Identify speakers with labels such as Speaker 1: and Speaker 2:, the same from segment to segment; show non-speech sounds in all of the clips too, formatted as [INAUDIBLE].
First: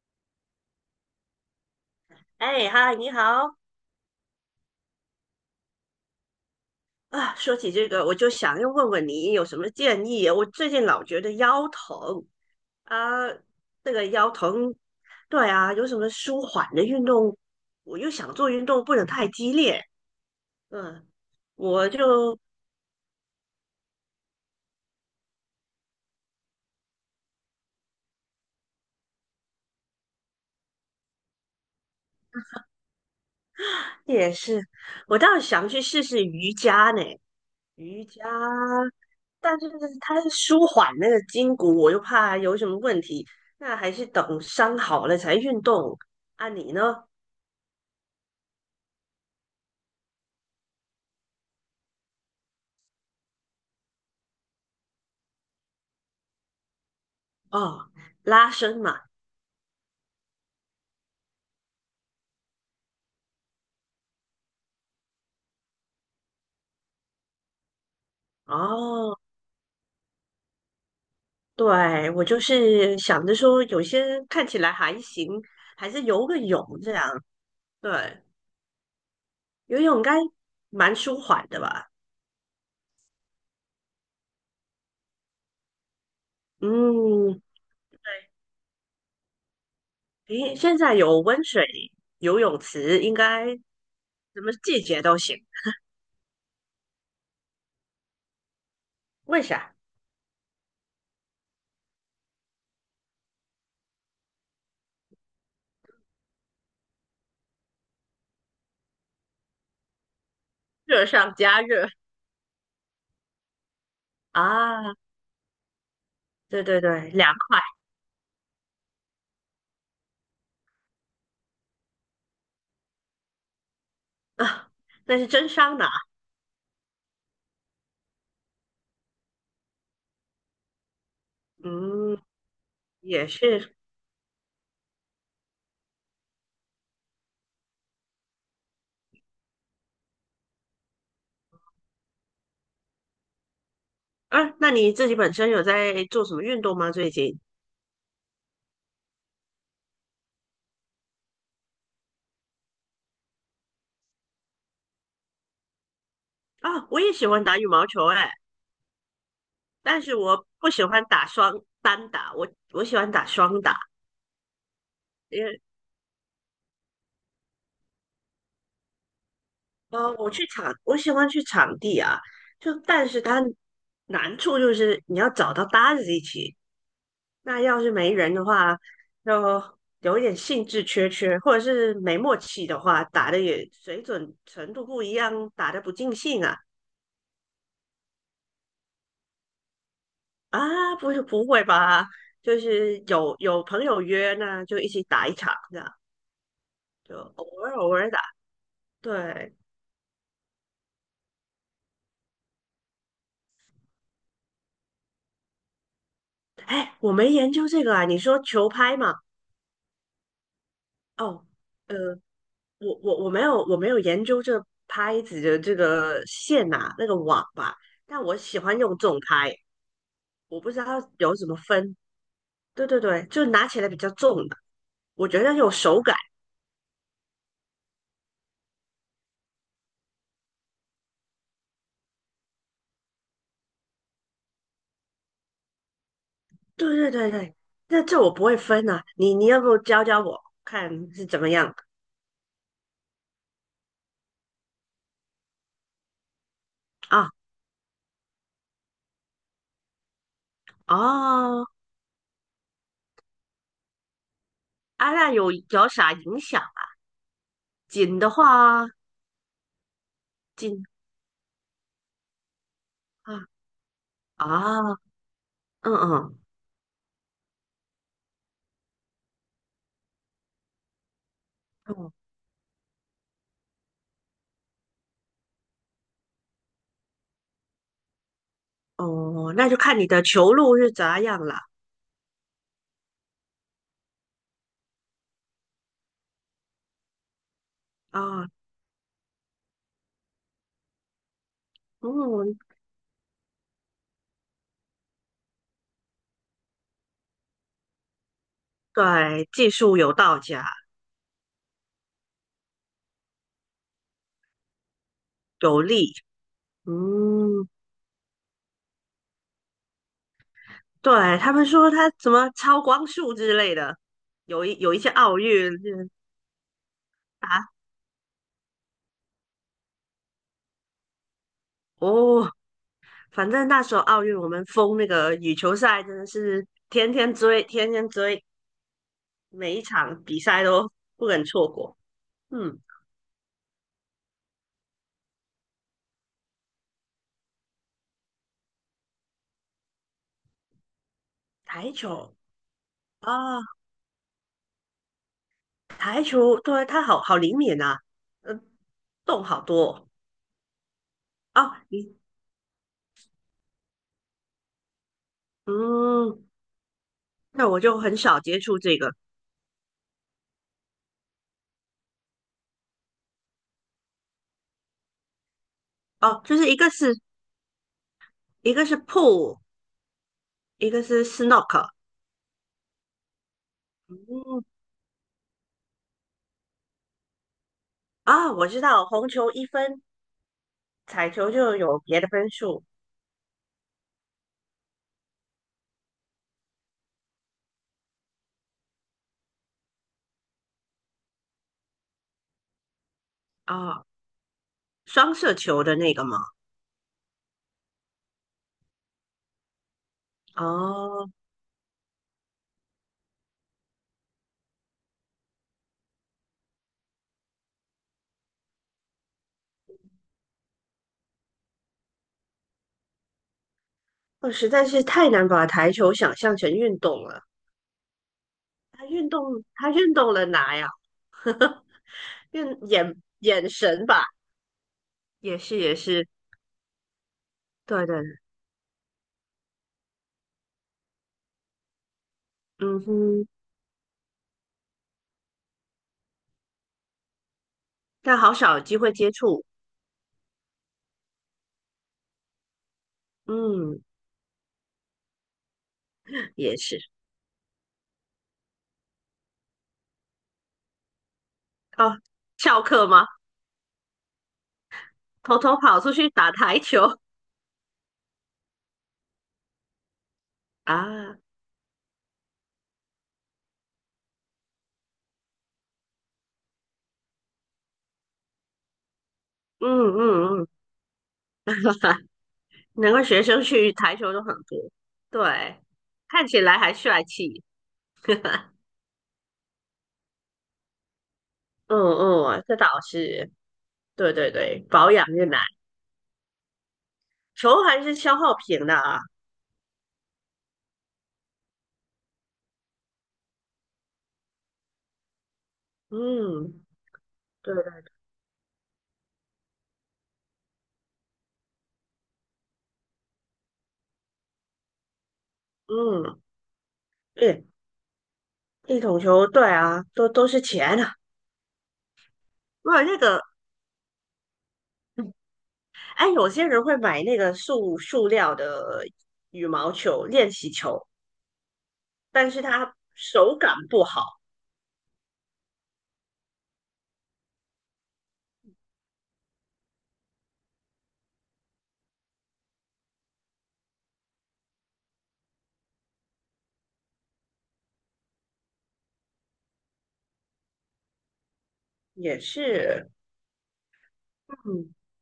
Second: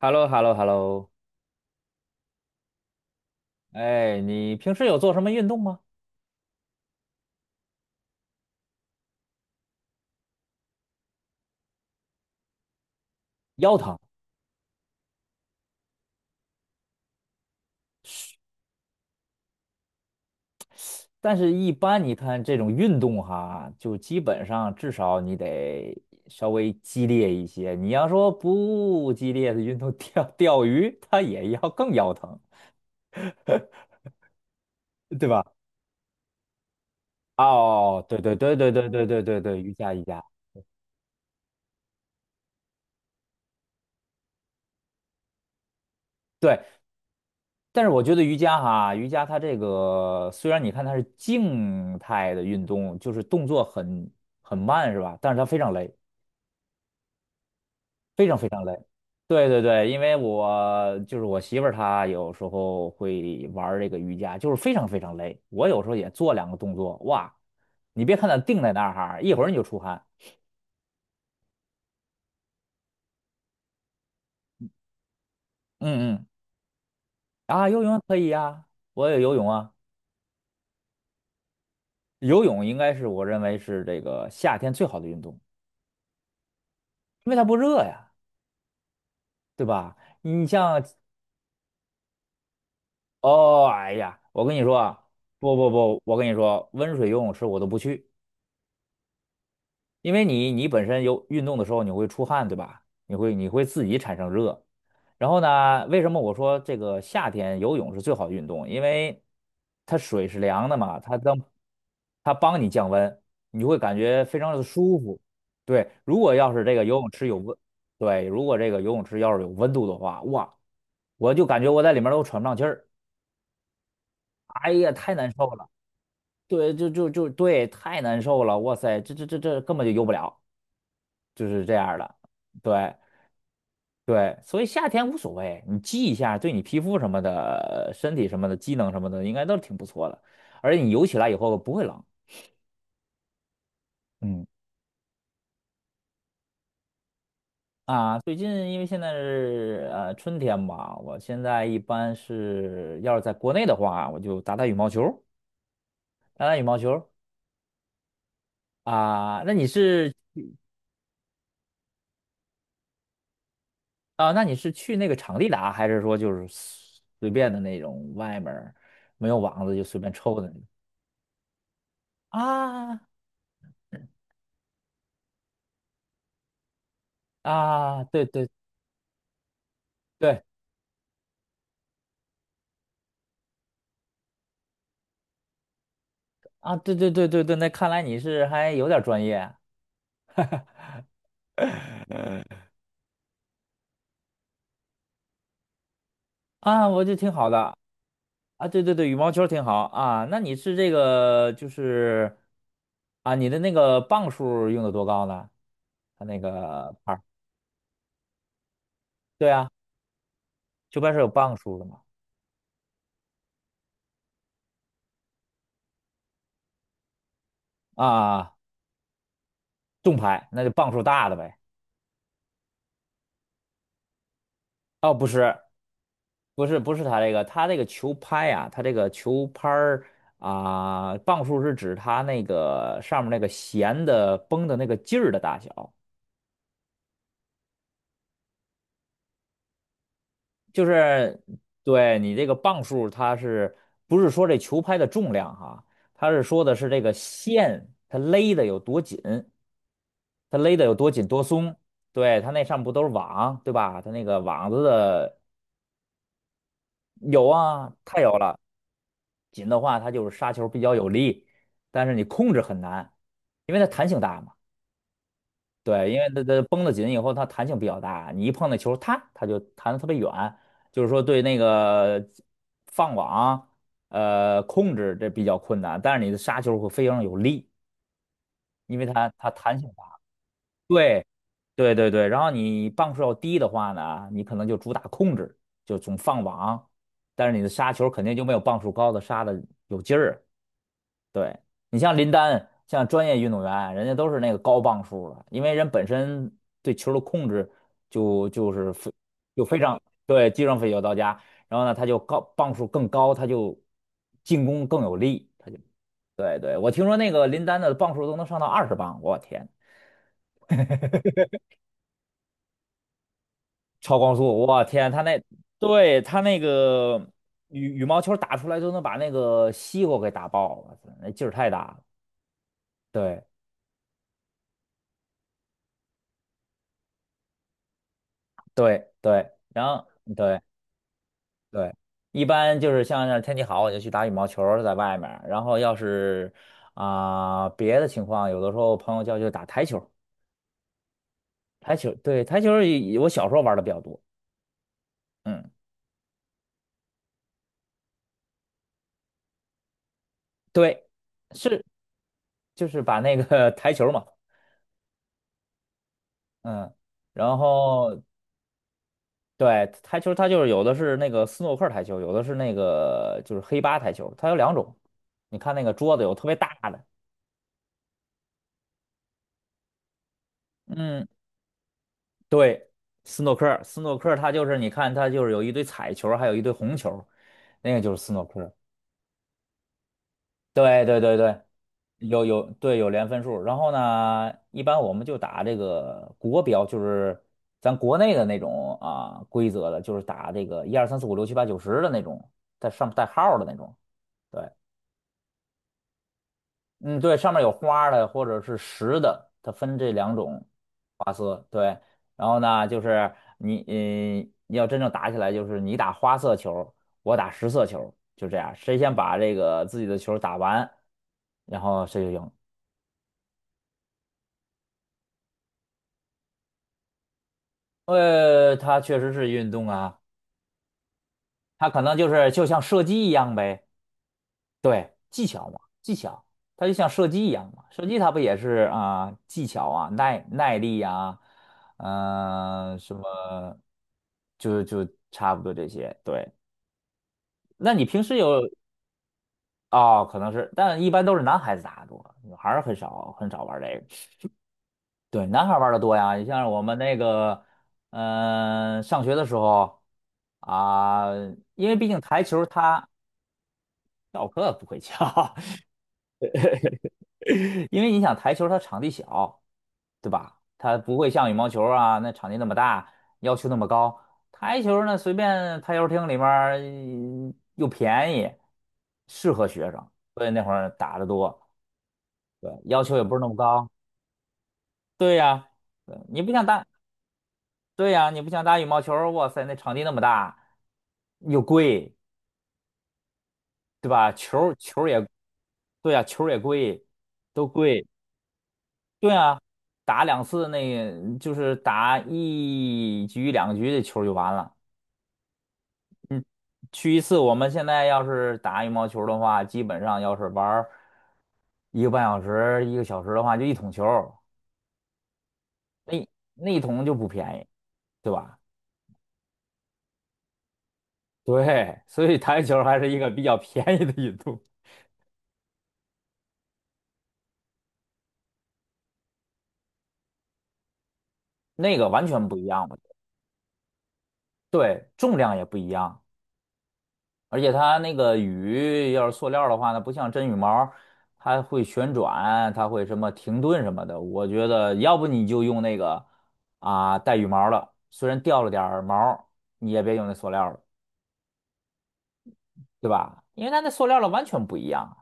Speaker 1: h e l l o h e l l o h e l l o
Speaker 2: 哎，嗨，你好
Speaker 1: 哎，你平时有做什么运动吗？
Speaker 2: 啊！说起这个，我就想要问问你有什么建议？我最近老觉得腰疼啊，
Speaker 1: 腰
Speaker 2: 这
Speaker 1: 疼，
Speaker 2: 个腰疼，对啊，有什么舒缓的运动？我又想做运动，不能太激烈。嗯，
Speaker 1: 但是一
Speaker 2: 我
Speaker 1: 般你
Speaker 2: 就
Speaker 1: 看这种运动哈，就基本上至少你得稍微激烈一些。你要说不激烈的运动 [LAUGHS]，钓钓鱼，它也要更腰疼，
Speaker 2: 也是，我
Speaker 1: 对
Speaker 2: 倒是
Speaker 1: 吧？
Speaker 2: 想去试试瑜伽呢，瑜
Speaker 1: 哦，对
Speaker 2: 伽，
Speaker 1: 对对对对对对对
Speaker 2: 但
Speaker 1: 对，
Speaker 2: 是
Speaker 1: 瑜伽瑜
Speaker 2: 它
Speaker 1: 伽，
Speaker 2: 是舒缓那个筋骨，我又怕有什么问题，那还是等伤好了才运动。啊，
Speaker 1: 对。
Speaker 2: 你呢？
Speaker 1: 但是我觉得瑜伽哈，瑜伽它这个虽然你看它是静态的运动，就是动作很慢是吧？但是它非常累。
Speaker 2: 哦，
Speaker 1: 非常非
Speaker 2: 拉
Speaker 1: 常累。
Speaker 2: 伸嘛。
Speaker 1: 对对对，因为我就是我媳妇儿，她有时候会玩儿这个瑜伽，就是非常非常累。我有时候也做两个动作，哇，你别看她定在那儿
Speaker 2: 哦，
Speaker 1: 哈，一会儿你就出汗。
Speaker 2: 对，我就是想着说，有些看起来还行，还是
Speaker 1: 嗯
Speaker 2: 游
Speaker 1: 嗯，
Speaker 2: 个泳这样。
Speaker 1: 啊，游泳可
Speaker 2: 对，
Speaker 1: 以呀，我也游泳啊。
Speaker 2: 游泳应该蛮舒缓的吧？
Speaker 1: 游泳应该是我认为是这个夏天最好的运动，因为
Speaker 2: 嗯，
Speaker 1: 它不热呀，对吧？你
Speaker 2: 诶，现
Speaker 1: 像，
Speaker 2: 在有温水游泳池，应该
Speaker 1: 哦，哎呀，
Speaker 2: 什
Speaker 1: 我
Speaker 2: 么
Speaker 1: 跟你说
Speaker 2: 季节
Speaker 1: 啊，
Speaker 2: 都行。
Speaker 1: 不不不，我跟你说，温水游泳池我都不去。
Speaker 2: 为啥？
Speaker 1: 因为你本身有运动的时候你会出汗，对吧？你会自己产生热。然后呢，为什么我说这个夏天游泳是最好的运动？因为它水是凉的嘛，
Speaker 2: 热
Speaker 1: 它
Speaker 2: 上
Speaker 1: 当
Speaker 2: 加热。
Speaker 1: 它帮你降温，你会感觉非常的
Speaker 2: 啊，
Speaker 1: 舒服。对，如果要
Speaker 2: 对
Speaker 1: 是这
Speaker 2: 对
Speaker 1: 个游
Speaker 2: 对，
Speaker 1: 泳池
Speaker 2: 凉
Speaker 1: 有温，
Speaker 2: 快
Speaker 1: 对，如果这个游泳池要是有温度的话，哇，我就感觉我在里面都喘不上气儿，
Speaker 2: 啊，
Speaker 1: 哎呀，太
Speaker 2: 那是
Speaker 1: 难受
Speaker 2: 真
Speaker 1: 了。
Speaker 2: 桑拿。
Speaker 1: 对，就对，太难受了，哇塞，这根本就游不了。就是这样的。
Speaker 2: 嗯，
Speaker 1: 对
Speaker 2: 也是。
Speaker 1: 对，所以夏天无所谓，你积一下，对你皮肤什么的、身体什么的、机能什么的，应该都挺不错的。而且你游起来以后不会冷嗯
Speaker 2: 啊，那你自己本身有在做什么运动吗？最近？
Speaker 1: 啊。最近因为现在是春天嘛，我现在一般是要是在国内的话，我就打打羽毛球，打打羽毛
Speaker 2: 啊，我
Speaker 1: 球
Speaker 2: 也喜欢打羽毛球、欸，
Speaker 1: 啊。那你
Speaker 2: 但
Speaker 1: 是
Speaker 2: 是我不喜欢打单打，我喜欢打双打，
Speaker 1: 啊？那你是去那个场
Speaker 2: 因
Speaker 1: 地
Speaker 2: 为
Speaker 1: 打，还是说就是随便的那种外面儿没有网子就随便
Speaker 2: 我
Speaker 1: 抽的
Speaker 2: 去
Speaker 1: 那种？
Speaker 2: 场，我喜欢去场地啊，就
Speaker 1: 啊
Speaker 2: 但是它难处就是你要找到搭子一起，那要是
Speaker 1: 啊，
Speaker 2: 没
Speaker 1: 对
Speaker 2: 人的
Speaker 1: 对
Speaker 2: 话，就有一点
Speaker 1: 对
Speaker 2: 兴致缺缺，或者是没默契的话，打的也水准程度不一样，打的不尽兴啊
Speaker 1: 啊，对对对对对，那看来你是还有点专业
Speaker 2: 啊，不是不会吧？就是有朋友约，那就一起打一场这样，
Speaker 1: 啊，我就
Speaker 2: 就
Speaker 1: 挺
Speaker 2: 偶
Speaker 1: 好
Speaker 2: 尔
Speaker 1: 的
Speaker 2: 偶尔打，
Speaker 1: 啊，对对对，羽毛球
Speaker 2: 对。
Speaker 1: 挺好啊，那你是这个就是啊，你的那个磅数用的多高呢？它那个
Speaker 2: 哎，
Speaker 1: 拍
Speaker 2: 我
Speaker 1: 儿，
Speaker 2: 没研究这个啊，你说球拍嘛？
Speaker 1: 对啊，球拍是有
Speaker 2: 哦，
Speaker 1: 磅数的
Speaker 2: 呃，
Speaker 1: 嘛？
Speaker 2: 我没有研究这拍子的这个线呐、那个网吧，但我
Speaker 1: 啊，
Speaker 2: 喜欢用重拍，
Speaker 1: 重拍
Speaker 2: 我
Speaker 1: 那就
Speaker 2: 不知道
Speaker 1: 磅数大
Speaker 2: 有
Speaker 1: 的
Speaker 2: 什么
Speaker 1: 呗。
Speaker 2: 分。对对对，就拿起来比较重的，
Speaker 1: 哦，不
Speaker 2: 我觉得
Speaker 1: 是，
Speaker 2: 有手感。
Speaker 1: 不是，不是它这个，它这个球拍啊，它这个球拍儿啊，磅数是指它那个上面那个弦的绷的那个劲儿的大小。
Speaker 2: 对对对对，那这我不会分啊，你要不教教我
Speaker 1: 就
Speaker 2: 看是
Speaker 1: 是
Speaker 2: 怎么样
Speaker 1: 对你这个磅数，它是不是说这球拍的重量哈？它是说的是这个
Speaker 2: 啊？
Speaker 1: 线它勒的有多紧，它勒的有多紧多
Speaker 2: 哦，
Speaker 1: 松。对，它那上面不都是网，对吧？它那个网子
Speaker 2: 啊，那
Speaker 1: 的
Speaker 2: 有啥影响啊？
Speaker 1: 有啊，
Speaker 2: 紧
Speaker 1: 太有
Speaker 2: 的
Speaker 1: 了，
Speaker 2: 话，
Speaker 1: 紧的话它就是杀球比
Speaker 2: 紧
Speaker 1: 较有力，但是你控制很难，
Speaker 2: 啊
Speaker 1: 因为它弹性大嘛。
Speaker 2: 啊，嗯
Speaker 1: 对，因为
Speaker 2: 嗯。
Speaker 1: 它绷得紧以后，它弹性比较大，你一碰那球，它就弹得特别远，就是说对那
Speaker 2: 嗯
Speaker 1: 个放网，控制这比较困难，但是你的杀球会非常有力，因为它
Speaker 2: 哦，那就
Speaker 1: 弹性
Speaker 2: 看
Speaker 1: 大。
Speaker 2: 你的球路是咋
Speaker 1: 对
Speaker 2: 样了
Speaker 1: 对对对，然后你磅数要低的话呢，你可能就主打控制，就总放网，但是你的杀球肯定就
Speaker 2: 啊，
Speaker 1: 没有磅数高的杀的有劲儿。对，你像林
Speaker 2: 嗯，
Speaker 1: 丹，像专业运动员，人家都是那个高磅数的，因为人本身对球的控制就就是非
Speaker 2: 对，
Speaker 1: 就
Speaker 2: 技
Speaker 1: 非
Speaker 2: 术
Speaker 1: 常
Speaker 2: 有道
Speaker 1: 对技
Speaker 2: 家，
Speaker 1: 术上非常到家，然后呢，他就高磅数更高，他就进攻更有力，他就
Speaker 2: 有力。
Speaker 1: 对对，我听说那个林
Speaker 2: 嗯，
Speaker 1: 丹的磅数都能上到20磅，我天，
Speaker 2: 对，他们说他什么超光速之类的，
Speaker 1: 超光速，
Speaker 2: 有一
Speaker 1: 我
Speaker 2: 有一些
Speaker 1: 天，他
Speaker 2: 奥
Speaker 1: 那
Speaker 2: 运就是
Speaker 1: 对他那个
Speaker 2: 啊，
Speaker 1: 羽毛球打出来都能把那个西瓜给打爆了，那劲儿太大了，
Speaker 2: 哦，
Speaker 1: 对
Speaker 2: 反正那时候奥运我们封那个羽球赛，真的是天天追，天天追，
Speaker 1: 对对，
Speaker 2: 每一
Speaker 1: 然后
Speaker 2: 场比
Speaker 1: 对。
Speaker 2: 赛都不肯错
Speaker 1: 对，
Speaker 2: 过。
Speaker 1: 一般
Speaker 2: 嗯，
Speaker 1: 就是像是天气好，我就去打羽毛球儿在外面儿然后要是啊、别的情况，有的时候朋友叫就打台球儿
Speaker 2: 台
Speaker 1: 台球
Speaker 2: 球
Speaker 1: 对台球儿也我小时
Speaker 2: 啊，
Speaker 1: 候玩的比较多。嗯，
Speaker 2: 台球，对，他好好灵敏啊，呃，动好多
Speaker 1: 对，
Speaker 2: 哦。
Speaker 1: 是就是把那个 [LAUGHS] 台球儿嘛，
Speaker 2: 嗯，
Speaker 1: 嗯，然
Speaker 2: 那我就很
Speaker 1: 后
Speaker 2: 少接触这个
Speaker 1: 对台球，它就是有的是那个斯诺克台球，有的是那个就是黑八台球，它有两种。你看那个桌子有
Speaker 2: 哦，
Speaker 1: 特别
Speaker 2: 就是一
Speaker 1: 大
Speaker 2: 个
Speaker 1: 的。
Speaker 2: 是一个是 pool,一个是
Speaker 1: 嗯。
Speaker 2: snook
Speaker 1: 对，斯诺克，斯诺克，它
Speaker 2: 嗯
Speaker 1: 就是你看，它就是有一堆彩球儿还有一堆红球儿那个就是斯诺
Speaker 2: 啊，我
Speaker 1: 克。
Speaker 2: 知道，红球一分，
Speaker 1: 对对
Speaker 2: 彩
Speaker 1: 对
Speaker 2: 球
Speaker 1: 对，
Speaker 2: 就有别的
Speaker 1: 有
Speaker 2: 分
Speaker 1: 有
Speaker 2: 数
Speaker 1: 对有连分数儿然后呢，一般我们就打这个国标，就是咱国内的那种啊规则的，就是打这个1、2、3、4、5、6、7、8、9、10的那种，带上带号儿的那种。
Speaker 2: 啊，
Speaker 1: 对，
Speaker 2: 双色球的那个吗？
Speaker 1: 嗯，对，上面有花的或者是实的，它分这两种
Speaker 2: 哦，
Speaker 1: 花色。对，然后呢，就是你，嗯，要真正打起来，就是你打花色球，我打实色球，就这样，谁先把这个自己的球打完，然后谁就赢。
Speaker 2: 我实在是太难把台球想象成运动了。
Speaker 1: 它
Speaker 2: 它
Speaker 1: 确
Speaker 2: 运
Speaker 1: 实是
Speaker 2: 动，
Speaker 1: 运动
Speaker 2: 它运
Speaker 1: 啊，
Speaker 2: 动了哪呀？
Speaker 1: 它可能就是就
Speaker 2: 运
Speaker 1: 像射击
Speaker 2: 眼
Speaker 1: 一样
Speaker 2: 眼
Speaker 1: 呗。
Speaker 2: 神吧，
Speaker 1: 对，技
Speaker 2: 也
Speaker 1: 巧
Speaker 2: 是
Speaker 1: 嘛，
Speaker 2: 也
Speaker 1: 技
Speaker 2: 是，
Speaker 1: 巧，它就像射击一样嘛，射
Speaker 2: 对
Speaker 1: 击
Speaker 2: 对，
Speaker 1: 它不也是啊、技巧啊，耐力呀、嗯、
Speaker 2: 嗯
Speaker 1: 什么，
Speaker 2: 哼，
Speaker 1: 就差不多这些。对，那你平时
Speaker 2: 但好
Speaker 1: 有
Speaker 2: 少有机会接触，
Speaker 1: 哦，可能是，但一般都是男孩子打的多，女孩儿很少很少玩这
Speaker 2: 嗯，
Speaker 1: 个。对，男孩儿玩的多呀，你像
Speaker 2: 也
Speaker 1: 我们
Speaker 2: 是
Speaker 1: 那个，嗯、上学的时候啊、因为毕
Speaker 2: 哦，
Speaker 1: 竟台球
Speaker 2: 翘课
Speaker 1: 它
Speaker 2: 吗？
Speaker 1: 教课不会教，
Speaker 2: 偷偷跑出去打台球
Speaker 1: [LAUGHS] 因为你想台球它场地小。对吧？它不会
Speaker 2: 啊，嗯
Speaker 1: 像羽毛球啊，那场地那么大，要求那么高。台球呢，随便台球厅里面儿嗯又便宜，适合
Speaker 2: 嗯
Speaker 1: 学生，所以那
Speaker 2: 嗯，
Speaker 1: 会儿打得多，
Speaker 2: [LAUGHS]
Speaker 1: 对，要
Speaker 2: 难
Speaker 1: 求也
Speaker 2: 怪
Speaker 1: 不是
Speaker 2: 学
Speaker 1: 那么
Speaker 2: 生
Speaker 1: 高。
Speaker 2: 去台球都很多，
Speaker 1: 对呀，
Speaker 2: 对，
Speaker 1: 对，你
Speaker 2: 看
Speaker 1: 不
Speaker 2: 起
Speaker 1: 像
Speaker 2: 来
Speaker 1: 打，
Speaker 2: 还帅气，
Speaker 1: 对呀，你不像打羽毛球儿哇塞，那场地那么大，又
Speaker 2: 嗯
Speaker 1: 贵，
Speaker 2: 嗯，这倒是，
Speaker 1: 对吧？
Speaker 2: 对对
Speaker 1: 球儿
Speaker 2: 对，
Speaker 1: 球儿
Speaker 2: 保养
Speaker 1: 也，
Speaker 2: 越难，
Speaker 1: 对呀，球儿也贵，都
Speaker 2: 球还
Speaker 1: 贵，
Speaker 2: 是消耗品的啊，
Speaker 1: 对啊，打两次那就是打一局两局的球儿就完了。嗯，
Speaker 2: 嗯，
Speaker 1: 去一次，我们
Speaker 2: 对
Speaker 1: 现
Speaker 2: 对，
Speaker 1: 在要是打羽毛球的话，基本上要是玩儿1个半小时、1个小时的话，就一桶球儿，那
Speaker 2: 嗯，
Speaker 1: 那一桶就不便
Speaker 2: 对，
Speaker 1: 宜，对吧？[LAUGHS]
Speaker 2: 一桶球，对啊，都是钱啊，
Speaker 1: 对，所以台球
Speaker 2: 不
Speaker 1: 还
Speaker 2: 然
Speaker 1: 是
Speaker 2: 那
Speaker 1: 一个
Speaker 2: 个，
Speaker 1: 比较便宜的运动，
Speaker 2: 哎，有些人会买那个塑料的羽毛球练习球，
Speaker 1: 那个完全
Speaker 2: 但
Speaker 1: 不
Speaker 2: 是
Speaker 1: 一样，
Speaker 2: 他
Speaker 1: 嘛，
Speaker 2: 手感不好，
Speaker 1: 对，重量也不一样。而且它那个羽，要是塑料的话呢，不像真羽毛，它会旋转，它会什么停顿什么的。我觉得要不你就用那个啊带羽毛的，虽然掉了点儿毛，你也别用那塑料的，
Speaker 2: 也
Speaker 1: 对
Speaker 2: 是。
Speaker 1: 吧？因为它那塑料的完全不一
Speaker 2: 嗯，
Speaker 1: 样啊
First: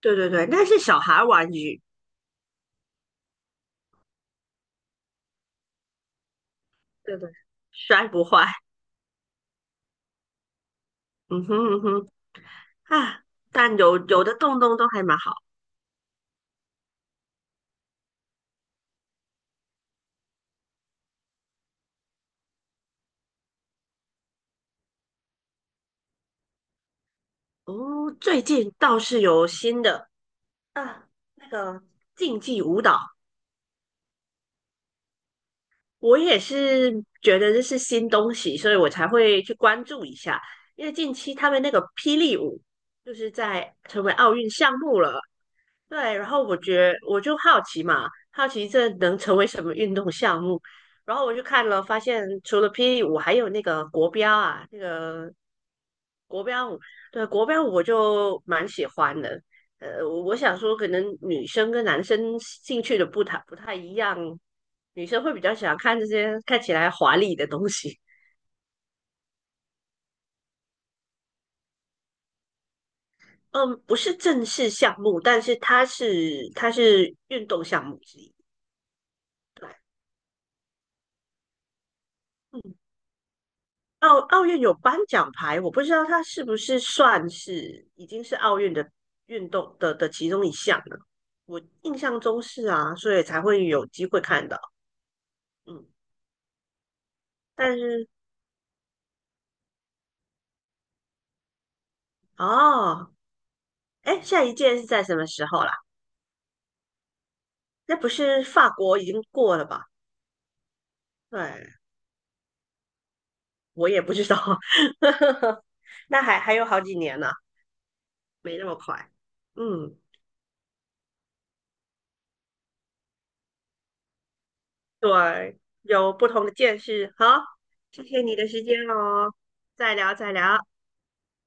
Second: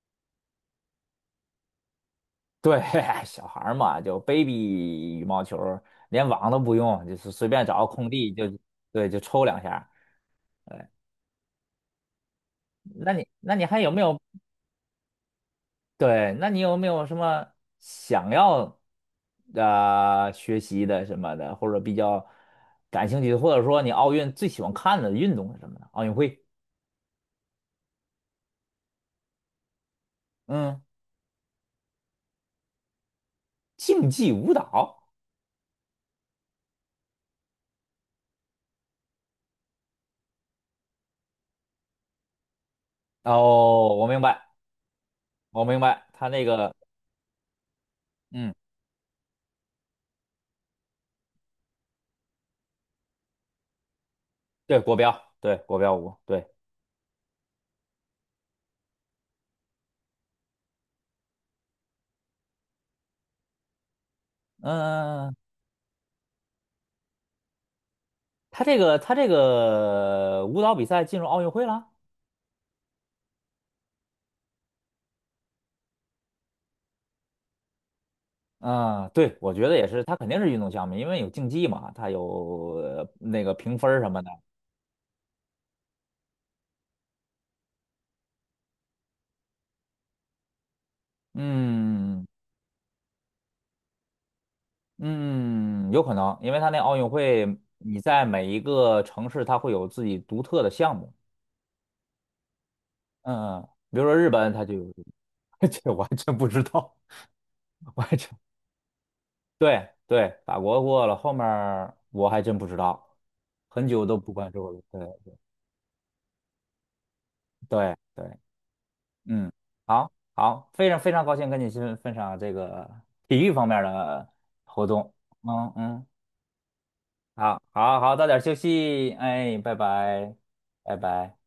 Speaker 2: 对对对，那是小孩玩具，
Speaker 1: 对，[LAUGHS] 小孩儿嘛，就 baby 羽毛球儿，连网都不用，就
Speaker 2: 对
Speaker 1: 是
Speaker 2: 对，
Speaker 1: 随便找个
Speaker 2: 摔
Speaker 1: 空
Speaker 2: 不
Speaker 1: 地就
Speaker 2: 坏。
Speaker 1: 对就抽两下儿。对，
Speaker 2: 嗯哼嗯哼
Speaker 1: 那
Speaker 2: 啊，
Speaker 1: 你那你
Speaker 2: 但
Speaker 1: 还有
Speaker 2: 有
Speaker 1: 没有
Speaker 2: 有的洞洞都还蛮好
Speaker 1: 对，那你有没有什么想要学习的什么的，或者比较感兴趣的，或者说你奥运最喜欢看的运动是什么呢？奥运会，
Speaker 2: 哦。最近倒是有新的
Speaker 1: 嗯，
Speaker 2: 啊，那个竞技舞蹈，
Speaker 1: 竞技舞蹈。
Speaker 2: 我也是觉得这是新东西，所以我才会去关注一下。因为近期他们那个霹雳舞就是在
Speaker 1: 哦，
Speaker 2: 成
Speaker 1: 我
Speaker 2: 为
Speaker 1: 明
Speaker 2: 奥
Speaker 1: 白，
Speaker 2: 运项目了，
Speaker 1: 我明白，
Speaker 2: 对，然
Speaker 1: 他
Speaker 2: 后
Speaker 1: 那
Speaker 2: 我
Speaker 1: 个，
Speaker 2: 觉得我就好奇嘛，好
Speaker 1: 嗯，
Speaker 2: 奇这能成为什么运动项目？然后我就看了，发现除了霹雳舞，还有那个国标啊，
Speaker 1: 对，
Speaker 2: 那
Speaker 1: 国标，
Speaker 2: 个
Speaker 1: 对，国标舞，对，
Speaker 2: 钢舞对国标舞我就蛮喜欢的。我想说，可能女生跟男生兴趣的不太一样，女生
Speaker 1: 嗯，
Speaker 2: 会比较喜欢看这些看起来华丽的东西。
Speaker 1: 他这个舞蹈比赛进入奥运会了。
Speaker 2: 嗯，不是正式项目，但是它是运动项目之一。
Speaker 1: 嗯，对，我觉
Speaker 2: 对，
Speaker 1: 得也是，它肯定是运动项目，因为有竞技嘛，它有
Speaker 2: 嗯。
Speaker 1: 那个评分儿什
Speaker 2: 奥
Speaker 1: 么的。
Speaker 2: 奥运有颁奖牌，我不知道它是不是算是已经是奥运的运动的其中一项了。我印象
Speaker 1: 嗯，
Speaker 2: 中是啊，所以才会有机会看到。嗯，
Speaker 1: 嗯，有可能，因为他那奥运会，
Speaker 2: 但
Speaker 1: 你
Speaker 2: 是
Speaker 1: 在每一个城市，它会有自己独特的项目。
Speaker 2: 哦，
Speaker 1: 嗯嗯，比如说
Speaker 2: 哎，
Speaker 1: 日
Speaker 2: 下
Speaker 1: 本，
Speaker 2: 一
Speaker 1: 它就
Speaker 2: 届是
Speaker 1: 有，
Speaker 2: 在什么时候
Speaker 1: [LAUGHS]
Speaker 2: 啦？
Speaker 1: 这我还真不知道，
Speaker 2: 那
Speaker 1: 我
Speaker 2: 不
Speaker 1: 还真
Speaker 2: 是法国已经过了吧？
Speaker 1: 对对，法国过了，后面
Speaker 2: 对，
Speaker 1: 儿我还真不知道，很
Speaker 2: 我也
Speaker 1: 久
Speaker 2: 不
Speaker 1: 都
Speaker 2: 知
Speaker 1: 不
Speaker 2: 道，
Speaker 1: 关注了。对
Speaker 2: [LAUGHS] 那还有好几年呢，
Speaker 1: 对对，
Speaker 2: 没那么快。
Speaker 1: 嗯，
Speaker 2: 嗯，
Speaker 1: 好好，非常非常高兴跟你分享这个体育方面的活动。
Speaker 2: 对，
Speaker 1: 嗯嗯，
Speaker 2: 有不同的见识。好，
Speaker 1: 好好
Speaker 2: 谢
Speaker 1: 好，
Speaker 2: 谢
Speaker 1: 早
Speaker 2: 你
Speaker 1: 点
Speaker 2: 的
Speaker 1: 休
Speaker 2: 时间
Speaker 1: 息，
Speaker 2: 哦，
Speaker 1: 哎，拜
Speaker 2: 再聊再
Speaker 1: 拜，
Speaker 2: 聊。
Speaker 1: 拜拜。